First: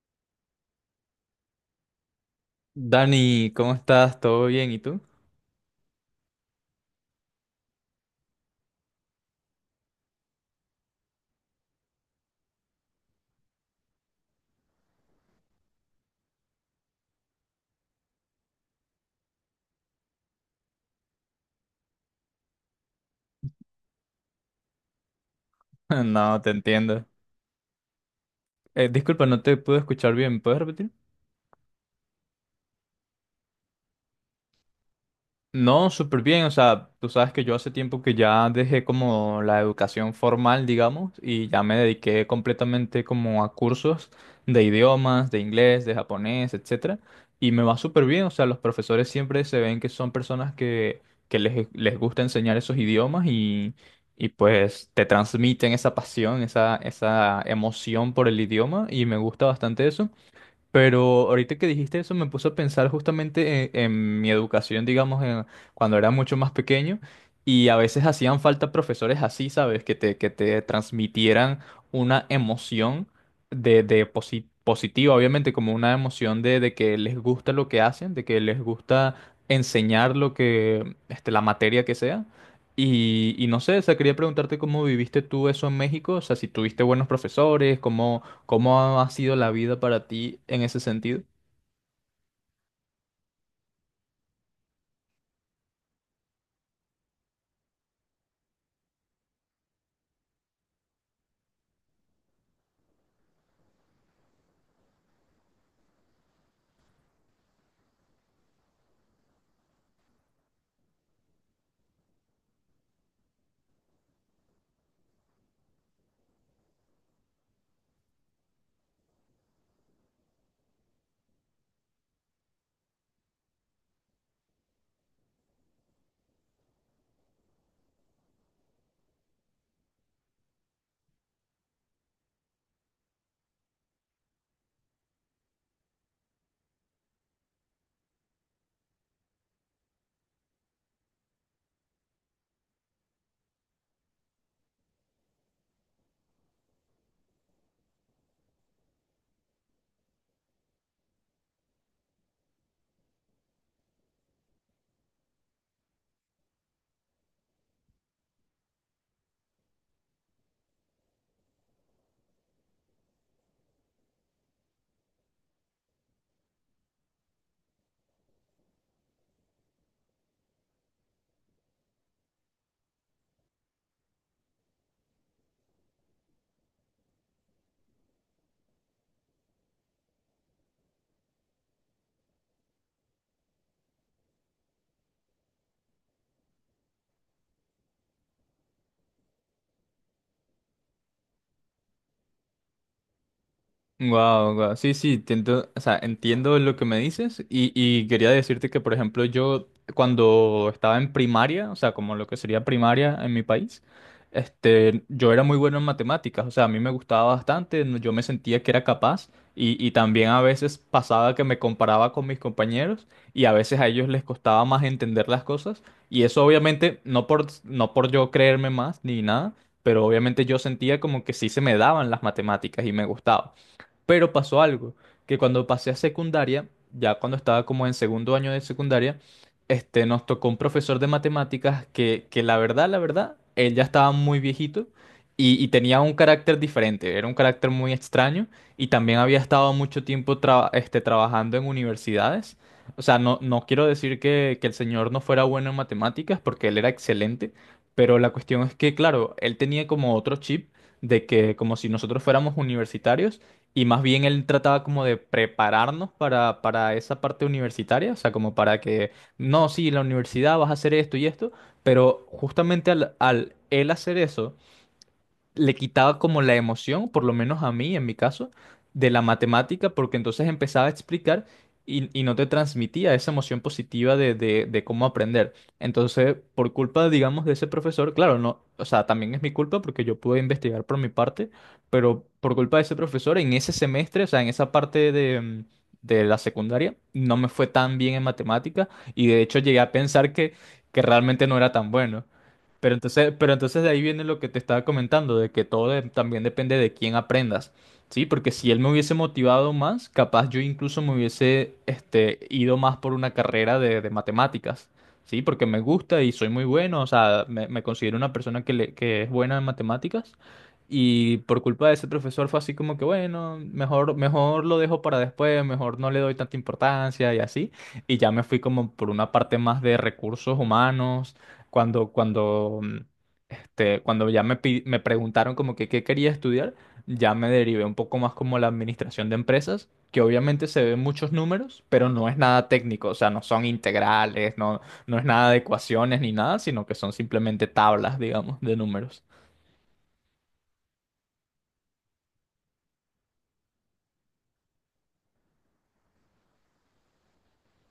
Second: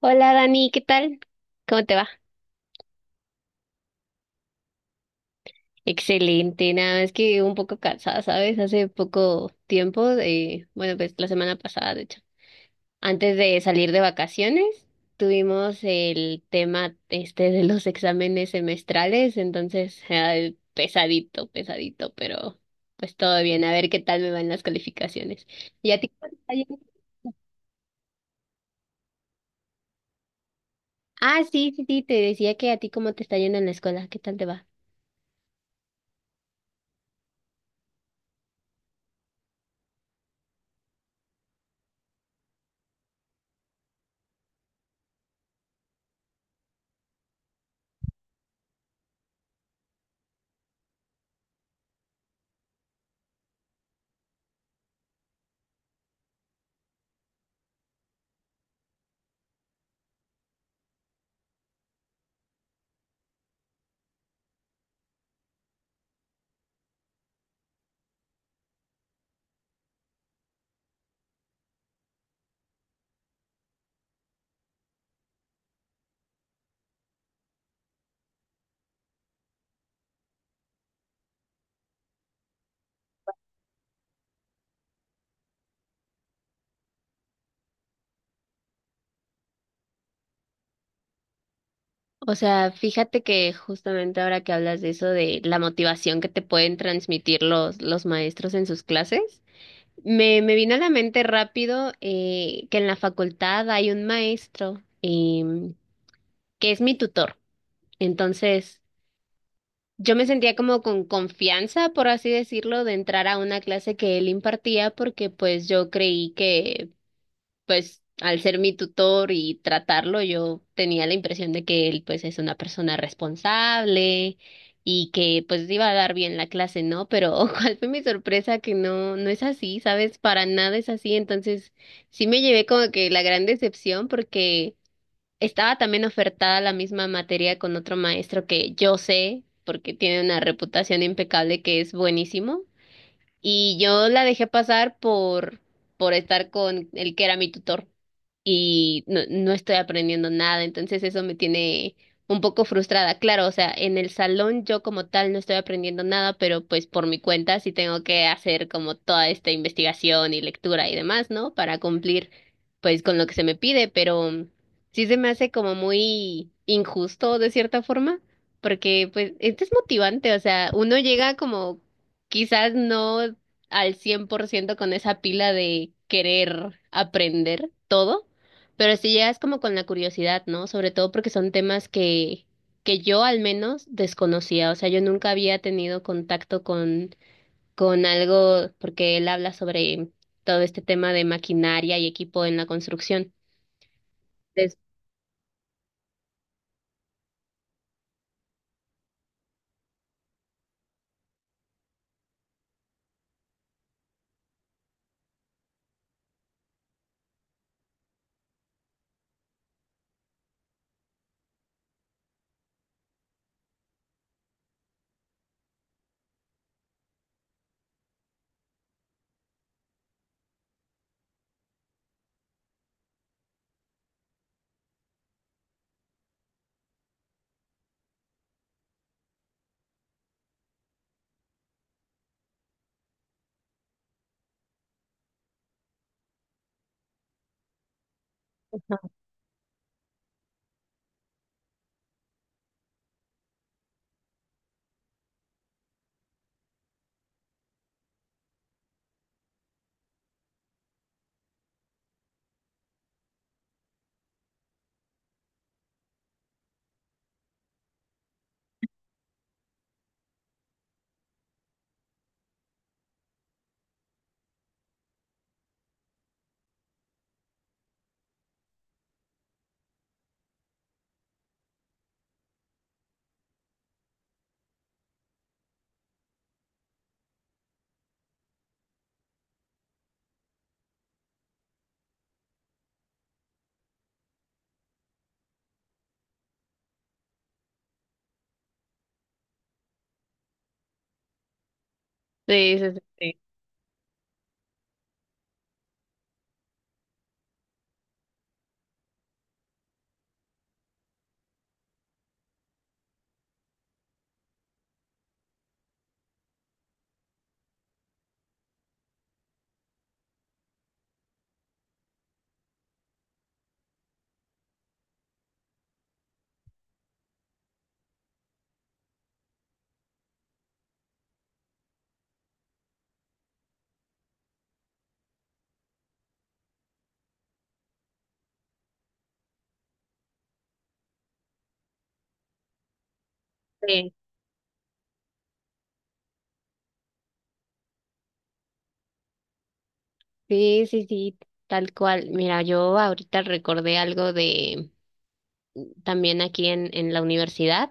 Hola Dani, ¿qué tal? ¿Cómo te va? Dani, ¿cómo estás? ¿Todo bien? ¿Y tú? Excelente, nada más que un poco cansada, ¿sabes? Hace poco tiempo, bueno, pues la semana pasada, de hecho, antes de salir de vacaciones, tuvimos el tema este de los exámenes semestrales, entonces, ay, pesadito, pesadito, pero pues todo bien, a ver qué tal me van las calificaciones. ¿Y a ti cómo te No, te está yendo? entiendo. Disculpa, no te puedo escuchar bien. ¿Puedes repetir? Ah, sí, sí, sí, te decía que a ti cómo te está yendo en la escuela, ¿qué tal te va? No, súper bien. O sea, tú sabes que yo hace tiempo que ya dejé como la educación formal, digamos, y ya me dediqué completamente como a cursos de idiomas, de inglés, de japonés, etcétera. Y me va súper bien. O sea, los profesores siempre se ven que son personas que les gusta enseñar esos idiomas y pues te transmiten esa pasión, esa emoción por el idioma y me gusta bastante eso. Pero ahorita que dijiste eso me puso a pensar justamente en mi educación, digamos, cuando era mucho más pequeño y a veces hacían falta profesores así, ¿sabes? Que te transmitieran una emoción de positiva, obviamente, como una emoción de que les gusta lo que hacen, de que les gusta enseñar lo que, la materia que sea. Y no sé, o sea, quería preguntarte cómo viviste tú eso en México, o sea, si tuviste buenos profesores, cómo. ¿Cómo ha sido la vida para ti en ese sentido? O sea, fíjate que justamente ahora que hablas de eso, de la motivación que te pueden transmitir los maestros en sus clases, me vino a la mente rápido que en la facultad hay un maestro que es mi tutor. Entonces, yo me sentía como con confianza, por así decirlo, de entrar a una clase que él impartía porque pues yo creí que pues al ser mi tutor y tratarlo, yo tenía la impresión de que él pues es una persona responsable y que pues iba a dar bien la clase, ¿no? Pero cuál fue mi sorpresa que no, no es así, ¿sabes? Para nada es así. Entonces sí me llevé como que la gran decepción porque estaba también ofertada la misma materia con otro maestro que yo sé, porque tiene una reputación impecable que es buenísimo. Y yo la dejé pasar por estar con el que era mi tutor y no, no estoy aprendiendo nada, entonces eso me tiene un poco frustrada. Claro, o sea, en el salón yo como tal no estoy aprendiendo nada, pero pues por mi cuenta sí tengo que hacer como toda esta investigación y lectura y demás, ¿no? Para cumplir pues con lo que se me pide, pero sí se me hace como muy injusto de cierta forma, porque pues es desmotivante, o sea, uno llega como quizás no al 100% con esa pila de querer aprender todo, pero si llegas como con la curiosidad, ¿no? Sobre todo porque son temas que yo al menos desconocía. O sea, yo nunca había tenido contacto con algo, porque él habla sobre todo este tema de maquinaria y equipo en la construcción. Wow, wow. Entonces, Sí, sí, entiendo, o sea, entiendo lo que me dices y quería decirte que, por ejemplo, yo cuando estaba en primaria, o sea, como lo que sería primaria en mi país, yo era muy bueno en matemáticas, o sea, a mí me gustaba bastante, yo me sentía que era capaz y también a veces pasaba que me comparaba con mis compañeros y a veces a ellos les costaba más entender las cosas y eso obviamente no por yo creerme más ni nada, pero obviamente yo sentía como que sí se me daban las matemáticas y me gustaba. Pero pasó algo, que cuando pasé a secundaria, ya cuando estaba como en segundo año de secundaria, nos tocó un profesor de matemáticas que la verdad, él ya estaba muy viejito y tenía un carácter diferente, era un carácter muy extraño y también había estado mucho tiempo trabajando en universidades. O sea, no, no quiero decir que el señor no fuera bueno en matemáticas porque él era excelente, pero la cuestión es que, claro, él tenía como otro chip de que como si nosotros fuéramos universitarios y más bien él trataba como de prepararnos para esa parte universitaria, o sea, como para que, no, sí, la universidad vas a hacer esto y esto, pero justamente al él hacer eso, le quitaba como la emoción, por lo menos a mí, en mi caso, de la matemática, porque entonces empezaba a explicar y no te transmitía esa emoción positiva de cómo aprender. Entonces, por culpa, digamos, de ese profesor, claro, no, o sea, también es mi culpa porque yo pude investigar por mi parte, pero por culpa de ese profesor, en ese semestre, o sea, en esa parte de la secundaria, no me fue tan bien en matemática y de hecho llegué a pensar que realmente no era tan bueno. sí, sí, Pero entonces, sí. pero entonces de ahí viene lo que te estaba comentando, de que todo también depende de quién aprendas, ¿sí? Porque si él me hubiese motivado más, capaz yo incluso me hubiese ido más por una carrera de matemáticas, ¿sí? Porque me gusta y soy muy bueno, o sea, me considero una persona que, que es buena en matemáticas y por culpa de ese profesor fue así como que, bueno, mejor lo dejo para después, mejor no le doy tanta importancia y así, y ya me fui como por una parte más de recursos humanos cuando, cuando, mm, cuando ya me preguntaron como que qué quería estudiar, ya me derivé un poco más como la administración de empresas, que obviamente se ven muchos números, pero no es nada técnico, o sea, no son Sí. integrales, no, no es nada de ecuaciones ni nada, sino que son simplemente tablas, digamos, de números. Sí, sí, sí, sí, tal cual. Mira, yo ahorita recordé algo de también aquí en la universidad.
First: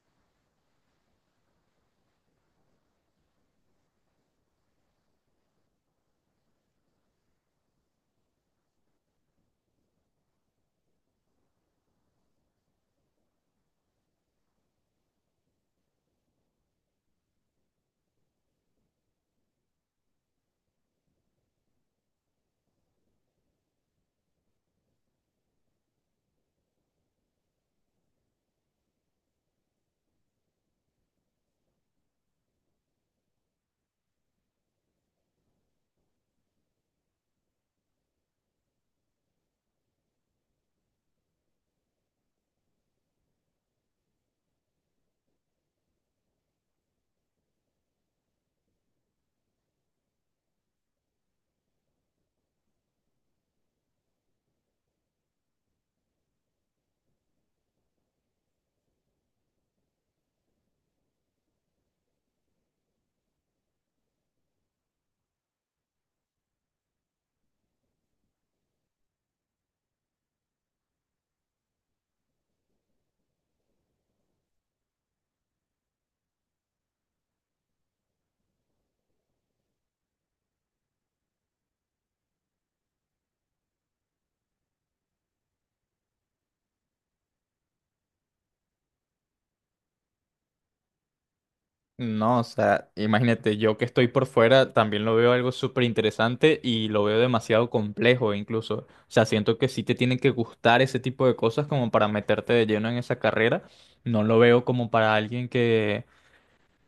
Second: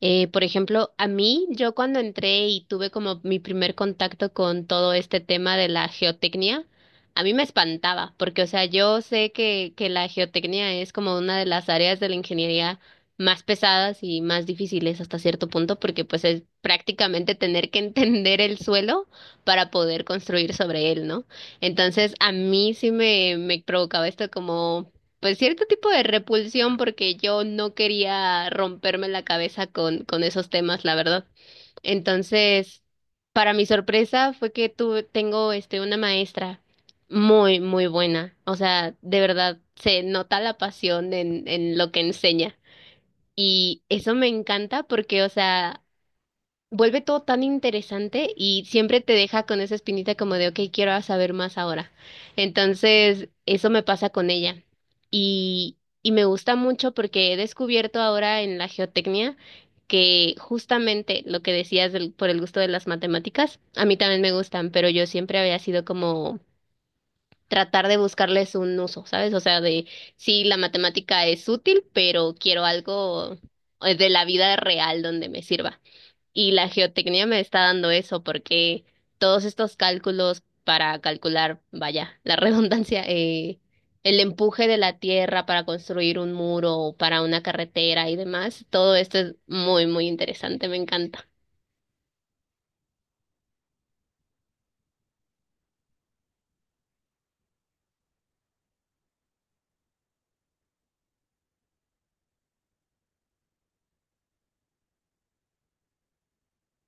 Por ejemplo, a mí, yo cuando entré y tuve como mi primer contacto con todo este tema de la geotecnia, a mí me espantaba, porque, o sea, yo sé que la geotecnia es como una de las áreas de la ingeniería más pesadas y más difíciles hasta cierto punto, porque pues es prácticamente tener que entender el suelo para poder construir sobre él, ¿no? Entonces, a mí sí me provocaba esto como pues cierto tipo de repulsión porque yo no quería romperme la cabeza con esos temas, la verdad. Entonces, para mi sorpresa fue que tuve, tengo este una maestra muy, muy buena. O sea, de verdad se nota la pasión en lo que enseña. Y eso me encanta porque, o sea, vuelve todo tan interesante y siempre te deja con esa espinita como de, ok, quiero saber más ahora. Entonces, eso me pasa con ella. Y me gusta mucho porque he descubierto ahora en la geotecnia que justamente lo que decías del- por el gusto de las matemáticas, a mí también me gustan, pero yo siempre había sido como tratar de buscarles un uso, ¿sabes? O sea, de sí, la matemática es útil, pero quiero algo de la vida real donde me sirva. Y la geotecnia me está dando eso porque todos estos cálculos para calcular, vaya, la redundancia, el empuje de la tierra para construir un muro o para una carretera y demás, todo esto es muy, muy interesante, me encanta. No, o sea, imagínate, yo que estoy por fuera también lo veo algo súper interesante y lo veo demasiado complejo incluso. O sea, siento que sí te tienen que gustar ese tipo de cosas como para meterte de lleno en esa carrera. No lo veo como para alguien que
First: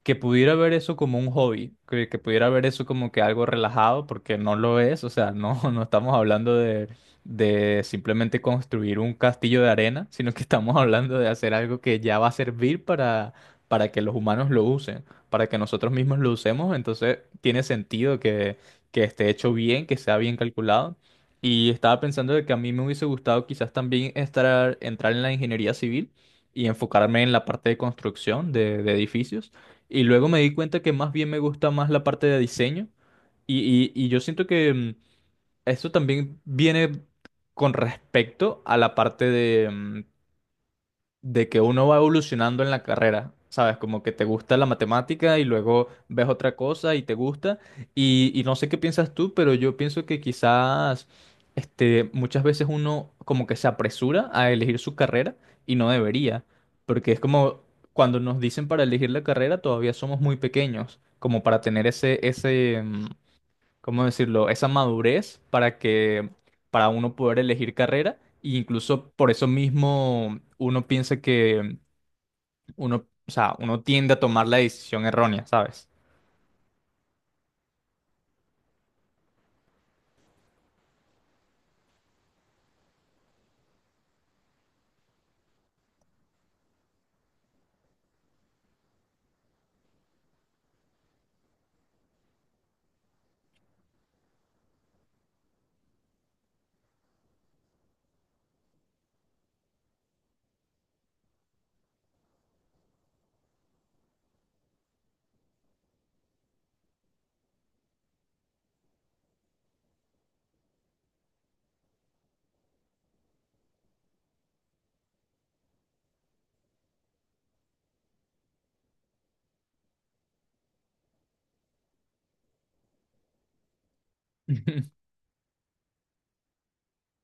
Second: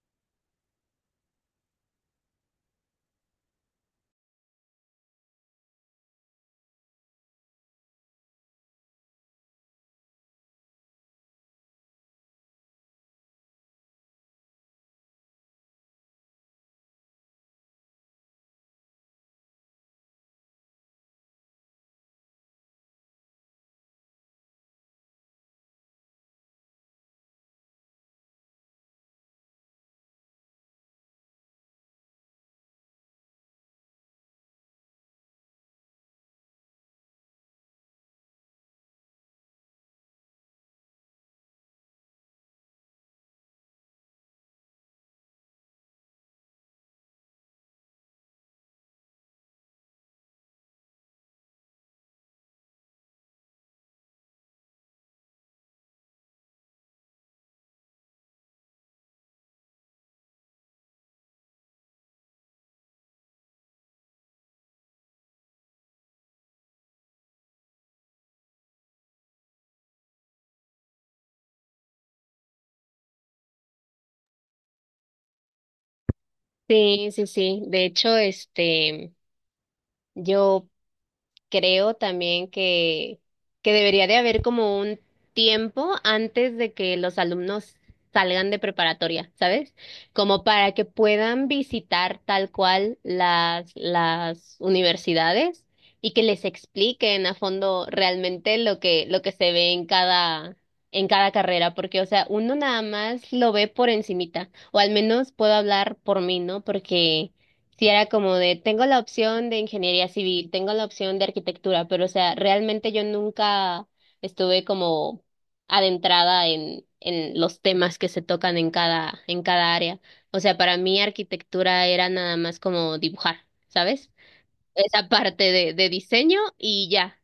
que pudiera ver eso como un hobby, que pudiera ver eso como que algo relajado, porque no lo es, o sea, no, no estamos hablando de simplemente construir un castillo de arena, sino que estamos hablando de hacer algo que ya va a servir para que los humanos lo usen, para que nosotros mismos lo usemos, entonces tiene sentido que esté hecho bien, que sea bien calculado. Y estaba pensando de que a mí me hubiese gustado quizás también entrar en la ingeniería civil y enfocarme en la parte de construcción de edificios y luego me di cuenta que más bien me gusta más la parte de diseño. Y yo siento que esto también viene con respecto a la parte de que uno va evolucionando en la carrera, ¿sabes? Como que te gusta la matemática y luego ves otra cosa y te gusta. Y no sé qué piensas tú, pero yo pienso que quizás muchas veces uno como que se apresura a elegir su carrera y no debería, porque es como cuando nos dicen para elegir la carrera todavía somos muy pequeños, como para tener ese, ¿cómo decirlo? Esa madurez para uno poder elegir carrera, e incluso por eso mismo uno piensa que uno, o sea, uno tiende a tomar la decisión errónea, ¿sabes? Sí, sí, sí. De hecho, yo creo también que debería de haber como un tiempo antes de que los alumnos salgan de preparatoria, ¿sabes? Como para que puedan visitar tal cual las universidades y que les expliquen a fondo realmente lo lo que se ve en cada carrera, porque, o sea, uno nada más lo ve por encimita, o al menos puedo hablar por mí, ¿no? Porque sí, era como de, tengo la opción de ingeniería civil, tengo la opción de arquitectura, pero o sea, realmente yo nunca estuve como adentrada en los temas que se tocan en cada área. O sea, para mí arquitectura era nada más como dibujar, ¿sabes? Esa parte de diseño y ya.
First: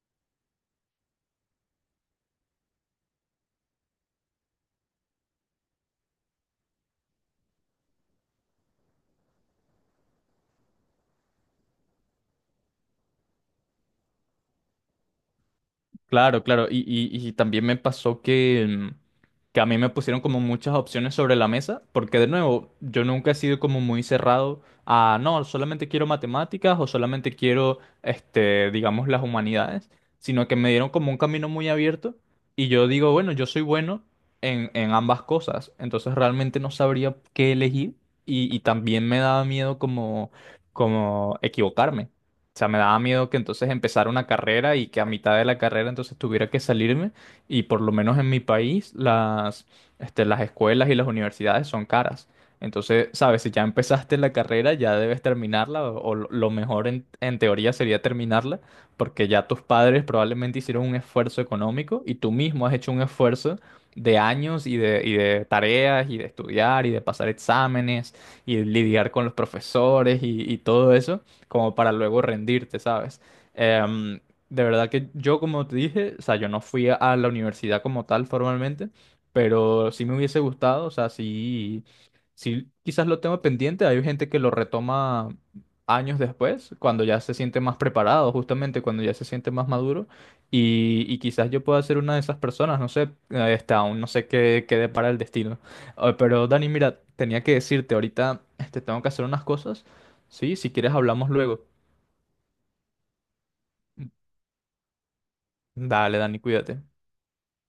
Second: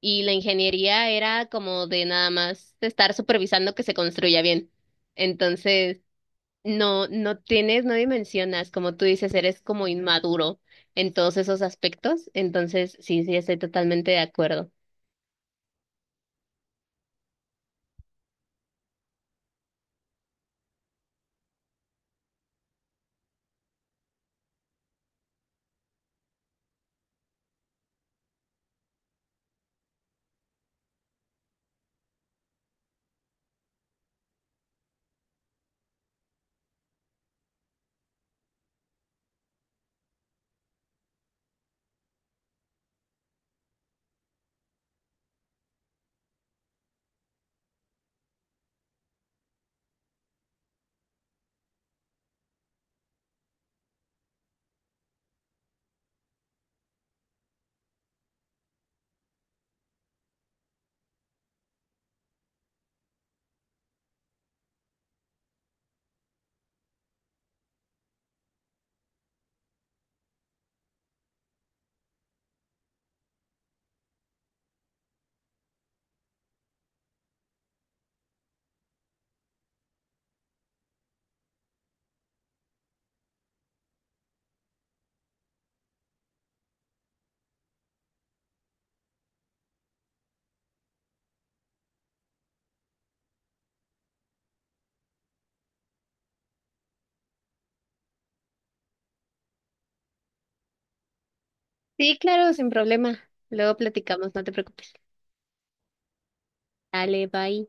Y la ingeniería era como de nada más estar supervisando que se construya bien. Entonces, no, no tienes, no dimensionas, como tú dices, eres como inmaduro en todos esos aspectos. Entonces, sí, sí, estoy totalmente de acuerdo. Claro, claro. Y también me pasó que, que a mí me pusieron como muchas opciones sobre la mesa, porque de nuevo, yo nunca he sido como muy cerrado a, no, solamente quiero matemáticas o solamente quiero, digamos, las humanidades, sino que me dieron como un camino muy abierto y yo digo, bueno, yo soy bueno en ambas cosas, entonces realmente no sabría qué elegir y también me daba miedo como equivocarme. O sea, me daba miedo que entonces empezara una carrera y que a mitad de la carrera entonces tuviera que salirme. Y por lo menos en mi país, las escuelas y las universidades son caras. Entonces, sabes, si ya empezaste la carrera, ya debes terminarla, o lo mejor en teoría sería terminarla, porque ya tus padres probablemente hicieron un esfuerzo económico y tú mismo has hecho un esfuerzo de años y de tareas y de estudiar y de pasar exámenes y lidiar con los profesores y todo eso como para luego rendirte, ¿sabes? Em, de verdad que yo, como te dije, o sea, yo no fui a la universidad como tal formalmente, pero sí me hubiese gustado, o sea, sí, sí quizás lo tengo pendiente, hay gente que lo retoma años después, cuando ya se siente más preparado, justamente cuando ya se siente más maduro, y quizás yo pueda ser una de esas personas, no sé, aún no sé qué depara el destino. Ah, pero Dani, mira, tenía que decirte ahorita, tengo que hacer unas cosas. Sí, si quieres hablamos luego. Sí, claro, sin problema. Luego platicamos, no te preocupes. Dale, Dani, cuídate. Dale, bye.